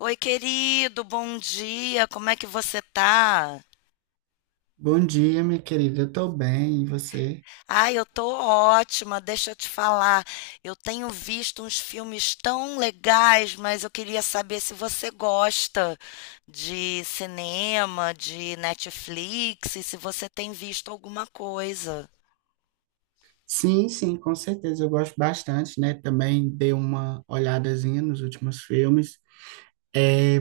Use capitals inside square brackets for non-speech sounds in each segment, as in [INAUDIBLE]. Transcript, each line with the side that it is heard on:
left: Oi, querido, bom dia. Como é que você tá?
right: Bom dia, minha querida. Eu tô bem, e você?
left: Ai, eu tô ótima. Deixa eu te falar. Eu tenho visto uns filmes tão legais, mas eu queria saber se você gosta de cinema, de Netflix, e se você tem visto alguma coisa.
right: Sim, sim, com certeza. Eu gosto bastante, né? Também dei uma olhadazinha nos últimos filmes. É,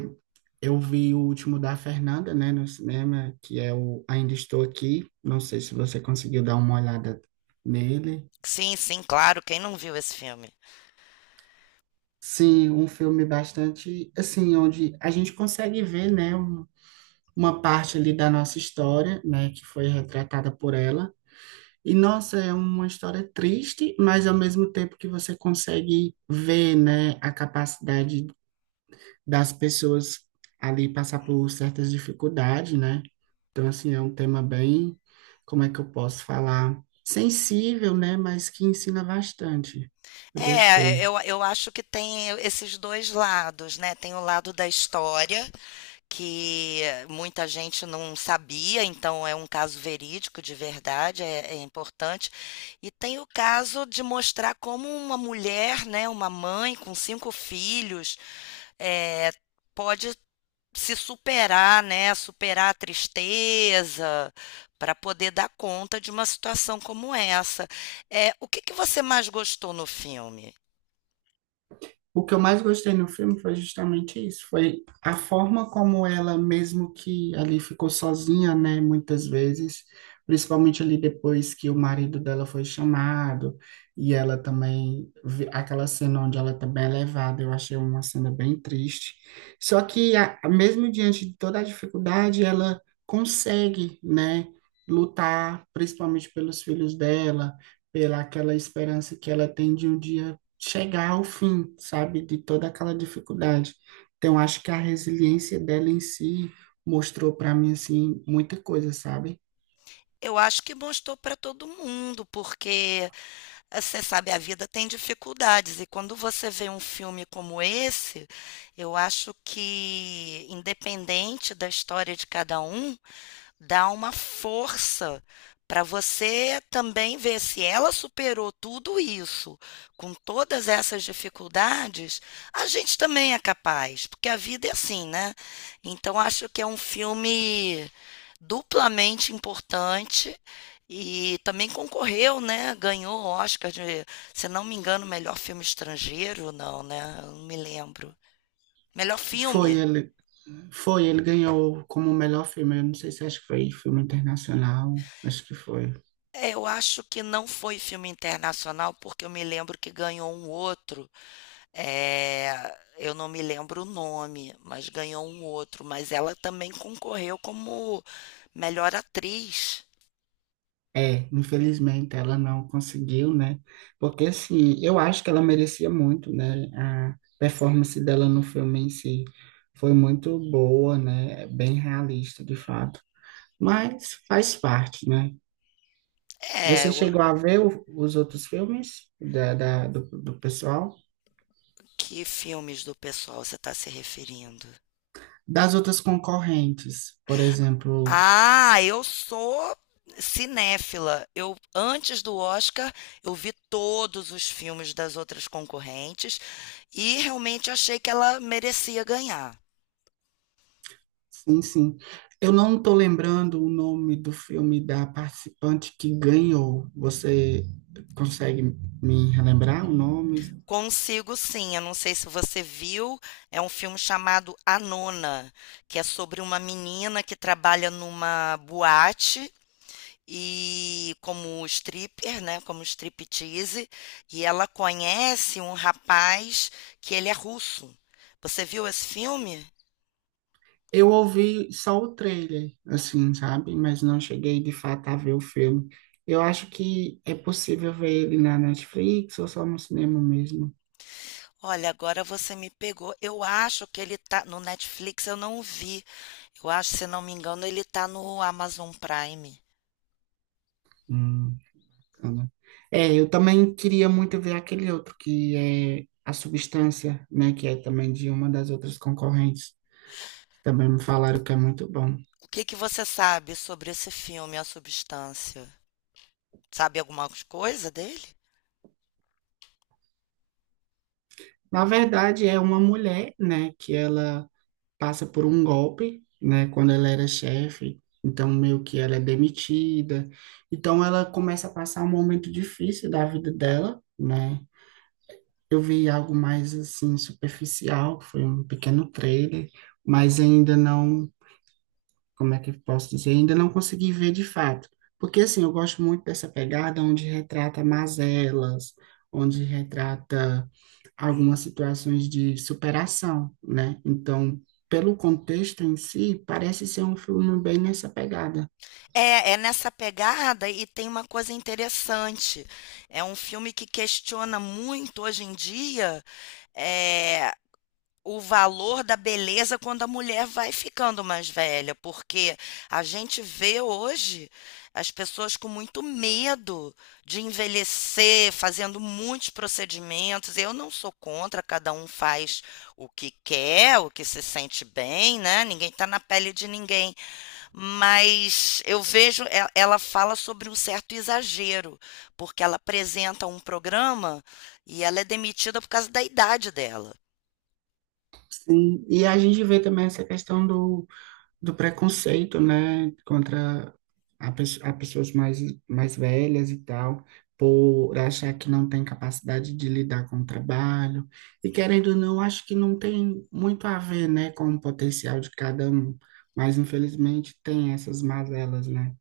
right: eu vi o último da Fernanda, né, no cinema, que é o Ainda Estou Aqui. Não sei se você conseguiu dar uma olhada nele.
left: Sim, sim, claro. Quem não viu esse filme?
right: Sim, um filme bastante, assim, onde a gente consegue ver, né, uma parte ali da nossa história, né, que foi retratada por ela. E, nossa, é uma história triste, mas ao mesmo tempo que você consegue ver, né, a capacidade das pessoas ali passar por certas dificuldades, né? Então, assim, é um tema bem, como é que eu posso falar? Sensível, né? Mas que ensina bastante. Eu
left: É,
right: gostei.
left: eu acho que tem esses dois lados, né? Tem o lado da história que muita gente não sabia, então é um caso verídico de verdade, é importante. E tem o caso de mostrar como uma mulher, né, uma mãe com 5 filhos, eh, pode se superar, né, superar a tristeza para poder dar conta de uma situação como essa. É o que que você mais gostou no filme?
right: O que eu mais gostei no filme foi justamente isso, foi a forma como ela, mesmo que ali ficou sozinha, né, muitas vezes, principalmente ali depois que o marido dela foi chamado, e ela também, aquela cena onde ela também é levada, eu achei uma cena bem triste. Só que, mesmo diante de toda a dificuldade, ela consegue, né, lutar, principalmente pelos filhos dela, pela aquela esperança que ela tem de um dia chegar ao fim, sabe, de toda aquela dificuldade. Então, acho que a resiliência dela em si mostrou para mim assim muita coisa, sabe?
left: Eu acho que mostrou para todo mundo, porque, você sabe, a vida tem dificuldades e quando você vê um filme como esse, eu acho que, independente da história de cada um, dá uma força para você também ver se ela superou tudo isso, com todas essas dificuldades, a gente também é capaz, porque a vida é assim, né. Então acho que é um filme duplamente importante e também concorreu, né? Ganhou o Oscar de, se não me engano, melhor filme estrangeiro, não, né? Eu não me lembro. Melhor
right: Foi
left: filme.
right: ele, foi ele ganhou como o melhor filme. Eu não sei se acho que foi filme internacional, acho que foi.
left: É, eu acho que não foi filme internacional, porque eu me lembro que ganhou um outro. É, eu não me lembro o nome, mas ganhou um outro. Mas ela também concorreu como melhor atriz.
right: É, infelizmente ela não conseguiu, né? Porque assim, eu acho que ela merecia muito, né? A performance dela no filme em si foi muito boa, né? É bem realista, de fato. Mas faz parte, né?
left: É,
right: Você
left: eu-
right: chegou a ver os outros filmes do pessoal?
left: que filmes do pessoal você está se referindo?
right: Das outras concorrentes, por exemplo.
left: Ah, eu sou cinéfila. Eu antes do Oscar, eu vi todos os filmes das outras concorrentes e realmente achei que ela merecia ganhar.
right: Sim, sim. Eu não estou lembrando o nome do filme da participante que ganhou. Você consegue me relembrar o nome?
left: Consigo sim, eu não sei se você viu, é um filme chamado A Nona, que é sobre uma menina que trabalha numa boate e como stripper, né, como striptease, e ela conhece um rapaz que ele é russo. Você viu esse filme?
right: Eu ouvi só o trailer, assim, sabe? Mas não cheguei de fato a ver o filme. Eu acho que é possível ver ele na Netflix ou só no cinema mesmo.
left: Olha, agora você me pegou. Eu acho que ele tá no Netflix, eu não vi. Eu acho, se não me engano, ele tá no Amazon Prime.
right: Hum. Bacana. É, eu também queria muito ver aquele outro que é A Substância, né, que é também de uma das outras concorrentes. Também me falaram que é muito bom.
left: O que que você sabe sobre esse filme, A Substância? Sabe alguma coisa dele?
right: Na verdade, é uma mulher, né, que ela passa por um golpe, né, quando ela era chefe, então meio que ela é demitida. Então ela começa a passar um momento difícil da vida dela, né? Eu vi algo mais assim superficial, que foi um pequeno trailer, mas ainda não, como é que eu posso dizer? Ainda não consegui ver de fato. Porque, assim, eu gosto muito dessa pegada onde retrata mazelas, onde retrata algumas situações de superação, né? Então, pelo contexto em si, parece ser um filme bem nessa pegada.
left: É, é nessa pegada e tem uma coisa interessante. É um filme que questiona muito hoje em dia é, o valor da beleza quando a mulher vai ficando mais velha, porque a gente vê hoje as pessoas com muito medo de envelhecer, fazendo muitos procedimentos. Eu não sou contra, cada um faz o que quer, o que se sente bem, né? Ninguém está na pele de ninguém, mas eu vejo ela fala sobre um certo exagero, porque ela apresenta um programa e ela é demitida por causa da idade dela.
right: Sim, e a gente vê também essa questão do preconceito, né, contra a pessoas mais, mais velhas e tal, por achar que não tem capacidade de lidar com o trabalho. E querendo ou não, acho que não tem muito a ver, né, com o potencial de cada um, mas infelizmente tem essas mazelas, né?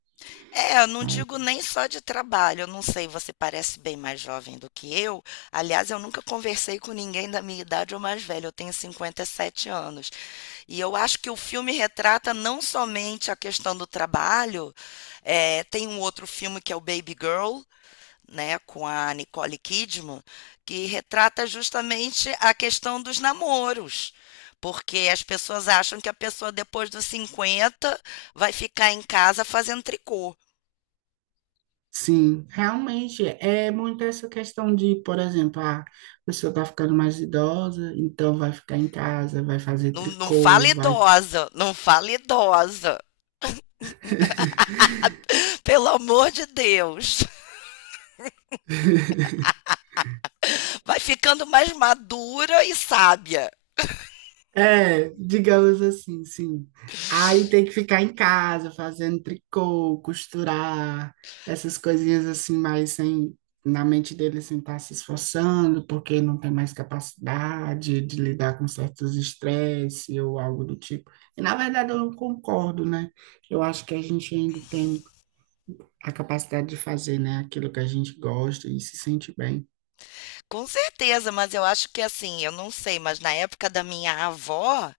left: É, eu não digo nem só de trabalho, eu não sei, você parece bem mais jovem do que eu. Aliás, eu nunca conversei com ninguém da minha idade ou mais velho, eu tenho 57 anos. E eu acho que o filme retrata não somente a questão do trabalho, é, tem um outro filme que é o Baby Girl, né, com a Nicole Kidman, que retrata justamente a questão dos namoros. Porque as pessoas acham que a pessoa depois dos 50 vai ficar em casa fazendo tricô.
right: Sim, realmente é muito essa questão de, por exemplo, ah, a pessoa tá ficando mais idosa, então vai ficar em casa, vai fazer
left: Não, não fala
right: tricô, vai...
left: idosa, não fala idosa. Pelo amor de Deus.
right: [LAUGHS]
left: Vai ficando mais madura e sábia.
right: É, digamos assim, sim. Aí tem que ficar em casa fazendo tricô, costurar, essas coisinhas assim, mas sem, na mente dele sem estar se esforçando, porque não tem mais capacidade de lidar com certos estresse ou algo do tipo. E na verdade eu não concordo, né? Eu acho que a gente ainda tem a capacidade de fazer, né, aquilo que a gente gosta e se sente bem.
left: Com certeza, mas eu acho que assim, eu não sei, mas na época da minha avó,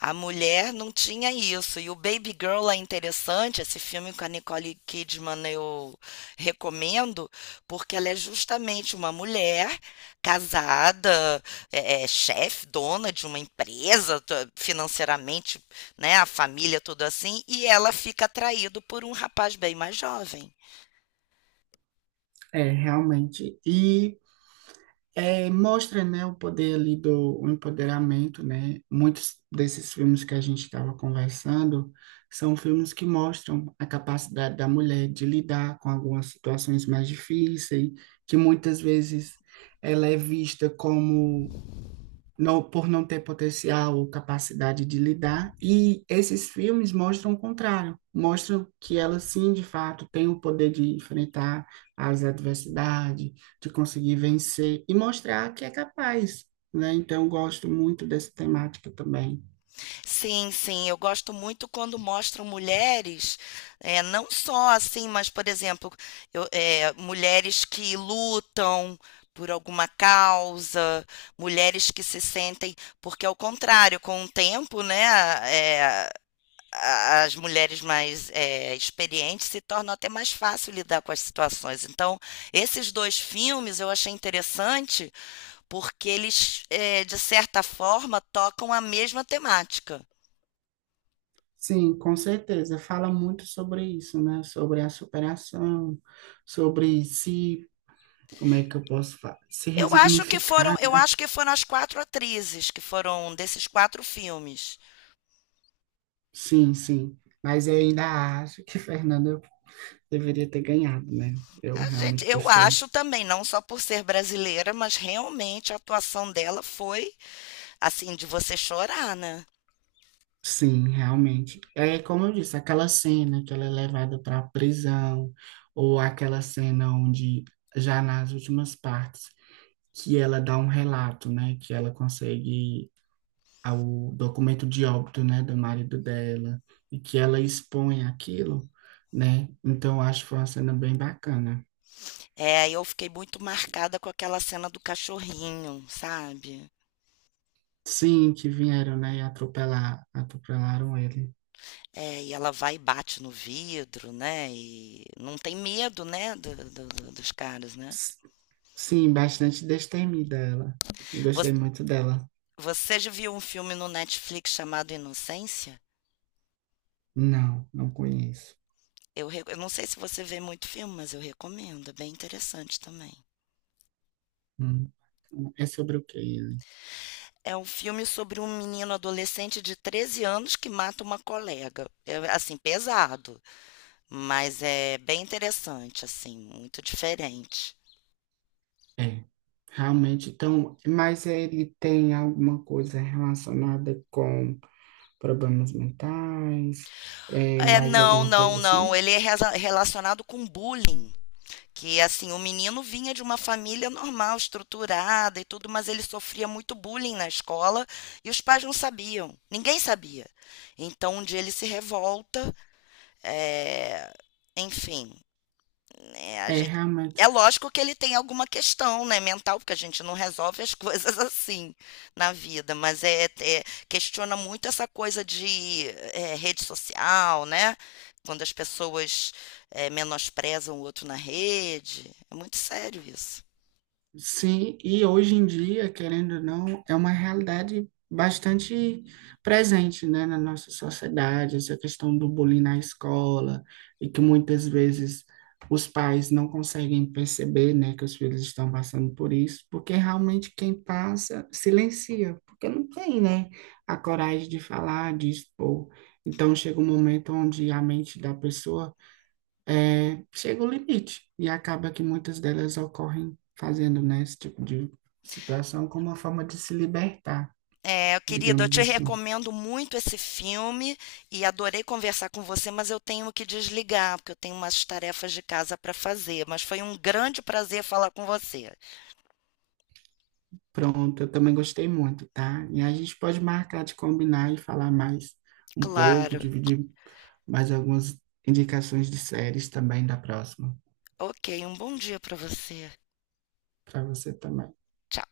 left: a mulher não tinha isso. E o Baby Girl é interessante, esse filme com a Nicole Kidman eu recomendo, porque ela é justamente uma mulher casada, chefe, dona de uma empresa, financeiramente, né, a família, tudo assim, e ela fica atraída por um rapaz bem mais jovem.
right: É, realmente. É, mostra, né, o poder ali do o empoderamento, né? Muitos desses filmes que a gente estava conversando são filmes que mostram a capacidade da mulher de lidar com algumas situações mais difíceis, que muitas vezes ela é vista como não, por não ter potencial ou capacidade de lidar. E esses filmes mostram o contrário, mostram que ela sim, de fato, tem o poder de enfrentar as adversidades, de conseguir vencer e mostrar que é capaz, né? Então, eu gosto muito dessa temática também.
left: Sim, sim, eu gosto muito quando mostram mulheres, é, não só assim, mas, por exemplo, mulheres que lutam por alguma causa, mulheres que se sentem, porque ao contrário, com o tempo, né, é, as mulheres mais é, experientes se tornam até mais fácil lidar com as situações. Então, esses dois filmes eu achei interessante porque eles, é, de certa forma, tocam a mesma temática.
right: Sim, com certeza. Fala muito sobre isso, né? Sobre a superação, sobre se, como é que eu posso falar? Se resignificar.
left: Eu acho que foram as quatro atrizes que foram desses quatro filmes.
right: Sim, sim. Mas eu ainda acho que [LAUGHS] Fernanda deveria ter ganhado, né? Eu
left: A gente,
right: realmente
left: eu
right: gostei.
left: acho também, não só por ser brasileira, mas realmente a atuação dela foi assim de você chorar, né?
right: Sim, realmente. É como eu disse, aquela cena que ela é levada para a prisão, ou aquela cena onde, já nas últimas partes, que ela dá um relato, né? Que ela consegue o documento de óbito, né, do marido dela, e que ela expõe aquilo, né? Então, eu acho que foi uma cena bem bacana.
left: É, eu fiquei muito marcada com aquela cena do cachorrinho, sabe?
right: Sim, que vieram, né, e atropelaram ele.
left: É, e ela vai e bate no vidro, né? E não tem medo, né, dos caras, né?
right: Sim, bastante destemida ela. Eu gostei
left: Você,
right: muito dela.
left: você já viu um filme no Netflix chamado Inocência?
right: Não, não conheço.
left: Eu não sei se você vê muito filme, mas eu recomendo, é bem interessante também.
right: Hum, É sobre o que ele?
left: É um filme sobre um menino adolescente de 13 anos que mata uma colega. É, assim, pesado, mas é bem interessante, assim, muito diferente.
right: É, realmente. Então, mas ele tem alguma coisa relacionada com problemas mentais? É
left: É,
right: mais alguma coisa
left: não.
right: assim?
left: Ele é relacionado com bullying. Que, assim, o menino vinha de uma família normal, estruturada e tudo, mas ele sofria muito bullying na escola e os pais não sabiam. Ninguém sabia. Então, um dia ele se revolta. Eh, enfim, né, a
right: É
left: gente
right: realmente.
left: é lógico que ele tem alguma questão, né, mental, porque a gente não resolve as [LAUGHS] coisas assim na vida, mas é questiona muito essa coisa de, rede social, né, quando as pessoas, menosprezam o outro na rede, é muito sério isso.
right: Sim, e hoje em dia, querendo ou não, é uma realidade bastante presente, né, na nossa sociedade, essa questão do bullying na escola, e que muitas vezes os pais não conseguem perceber, né, que os filhos estão passando por isso, porque realmente quem passa silencia, porque não tem, né, a coragem de falar, de expor. Então chega um momento onde a mente da pessoa é, chega o limite. E acaba que muitas delas ocorrem fazendo, né, esse tipo de situação como uma forma de se libertar,
left: É, querido, eu
right: digamos
left: te
right: assim.
left: recomendo muito esse filme e adorei conversar com você, mas eu tenho que desligar, porque eu tenho umas tarefas de casa para fazer. Mas foi um grande prazer falar com você.
right: Pronto, eu também gostei muito, tá? E a gente pode marcar de combinar e falar mais um pouco,
left: Claro.
right: dividir mais algumas indicações de séries também da próxima,
left: Ok, um bom dia para você.
right: para você também.
left: Tchau.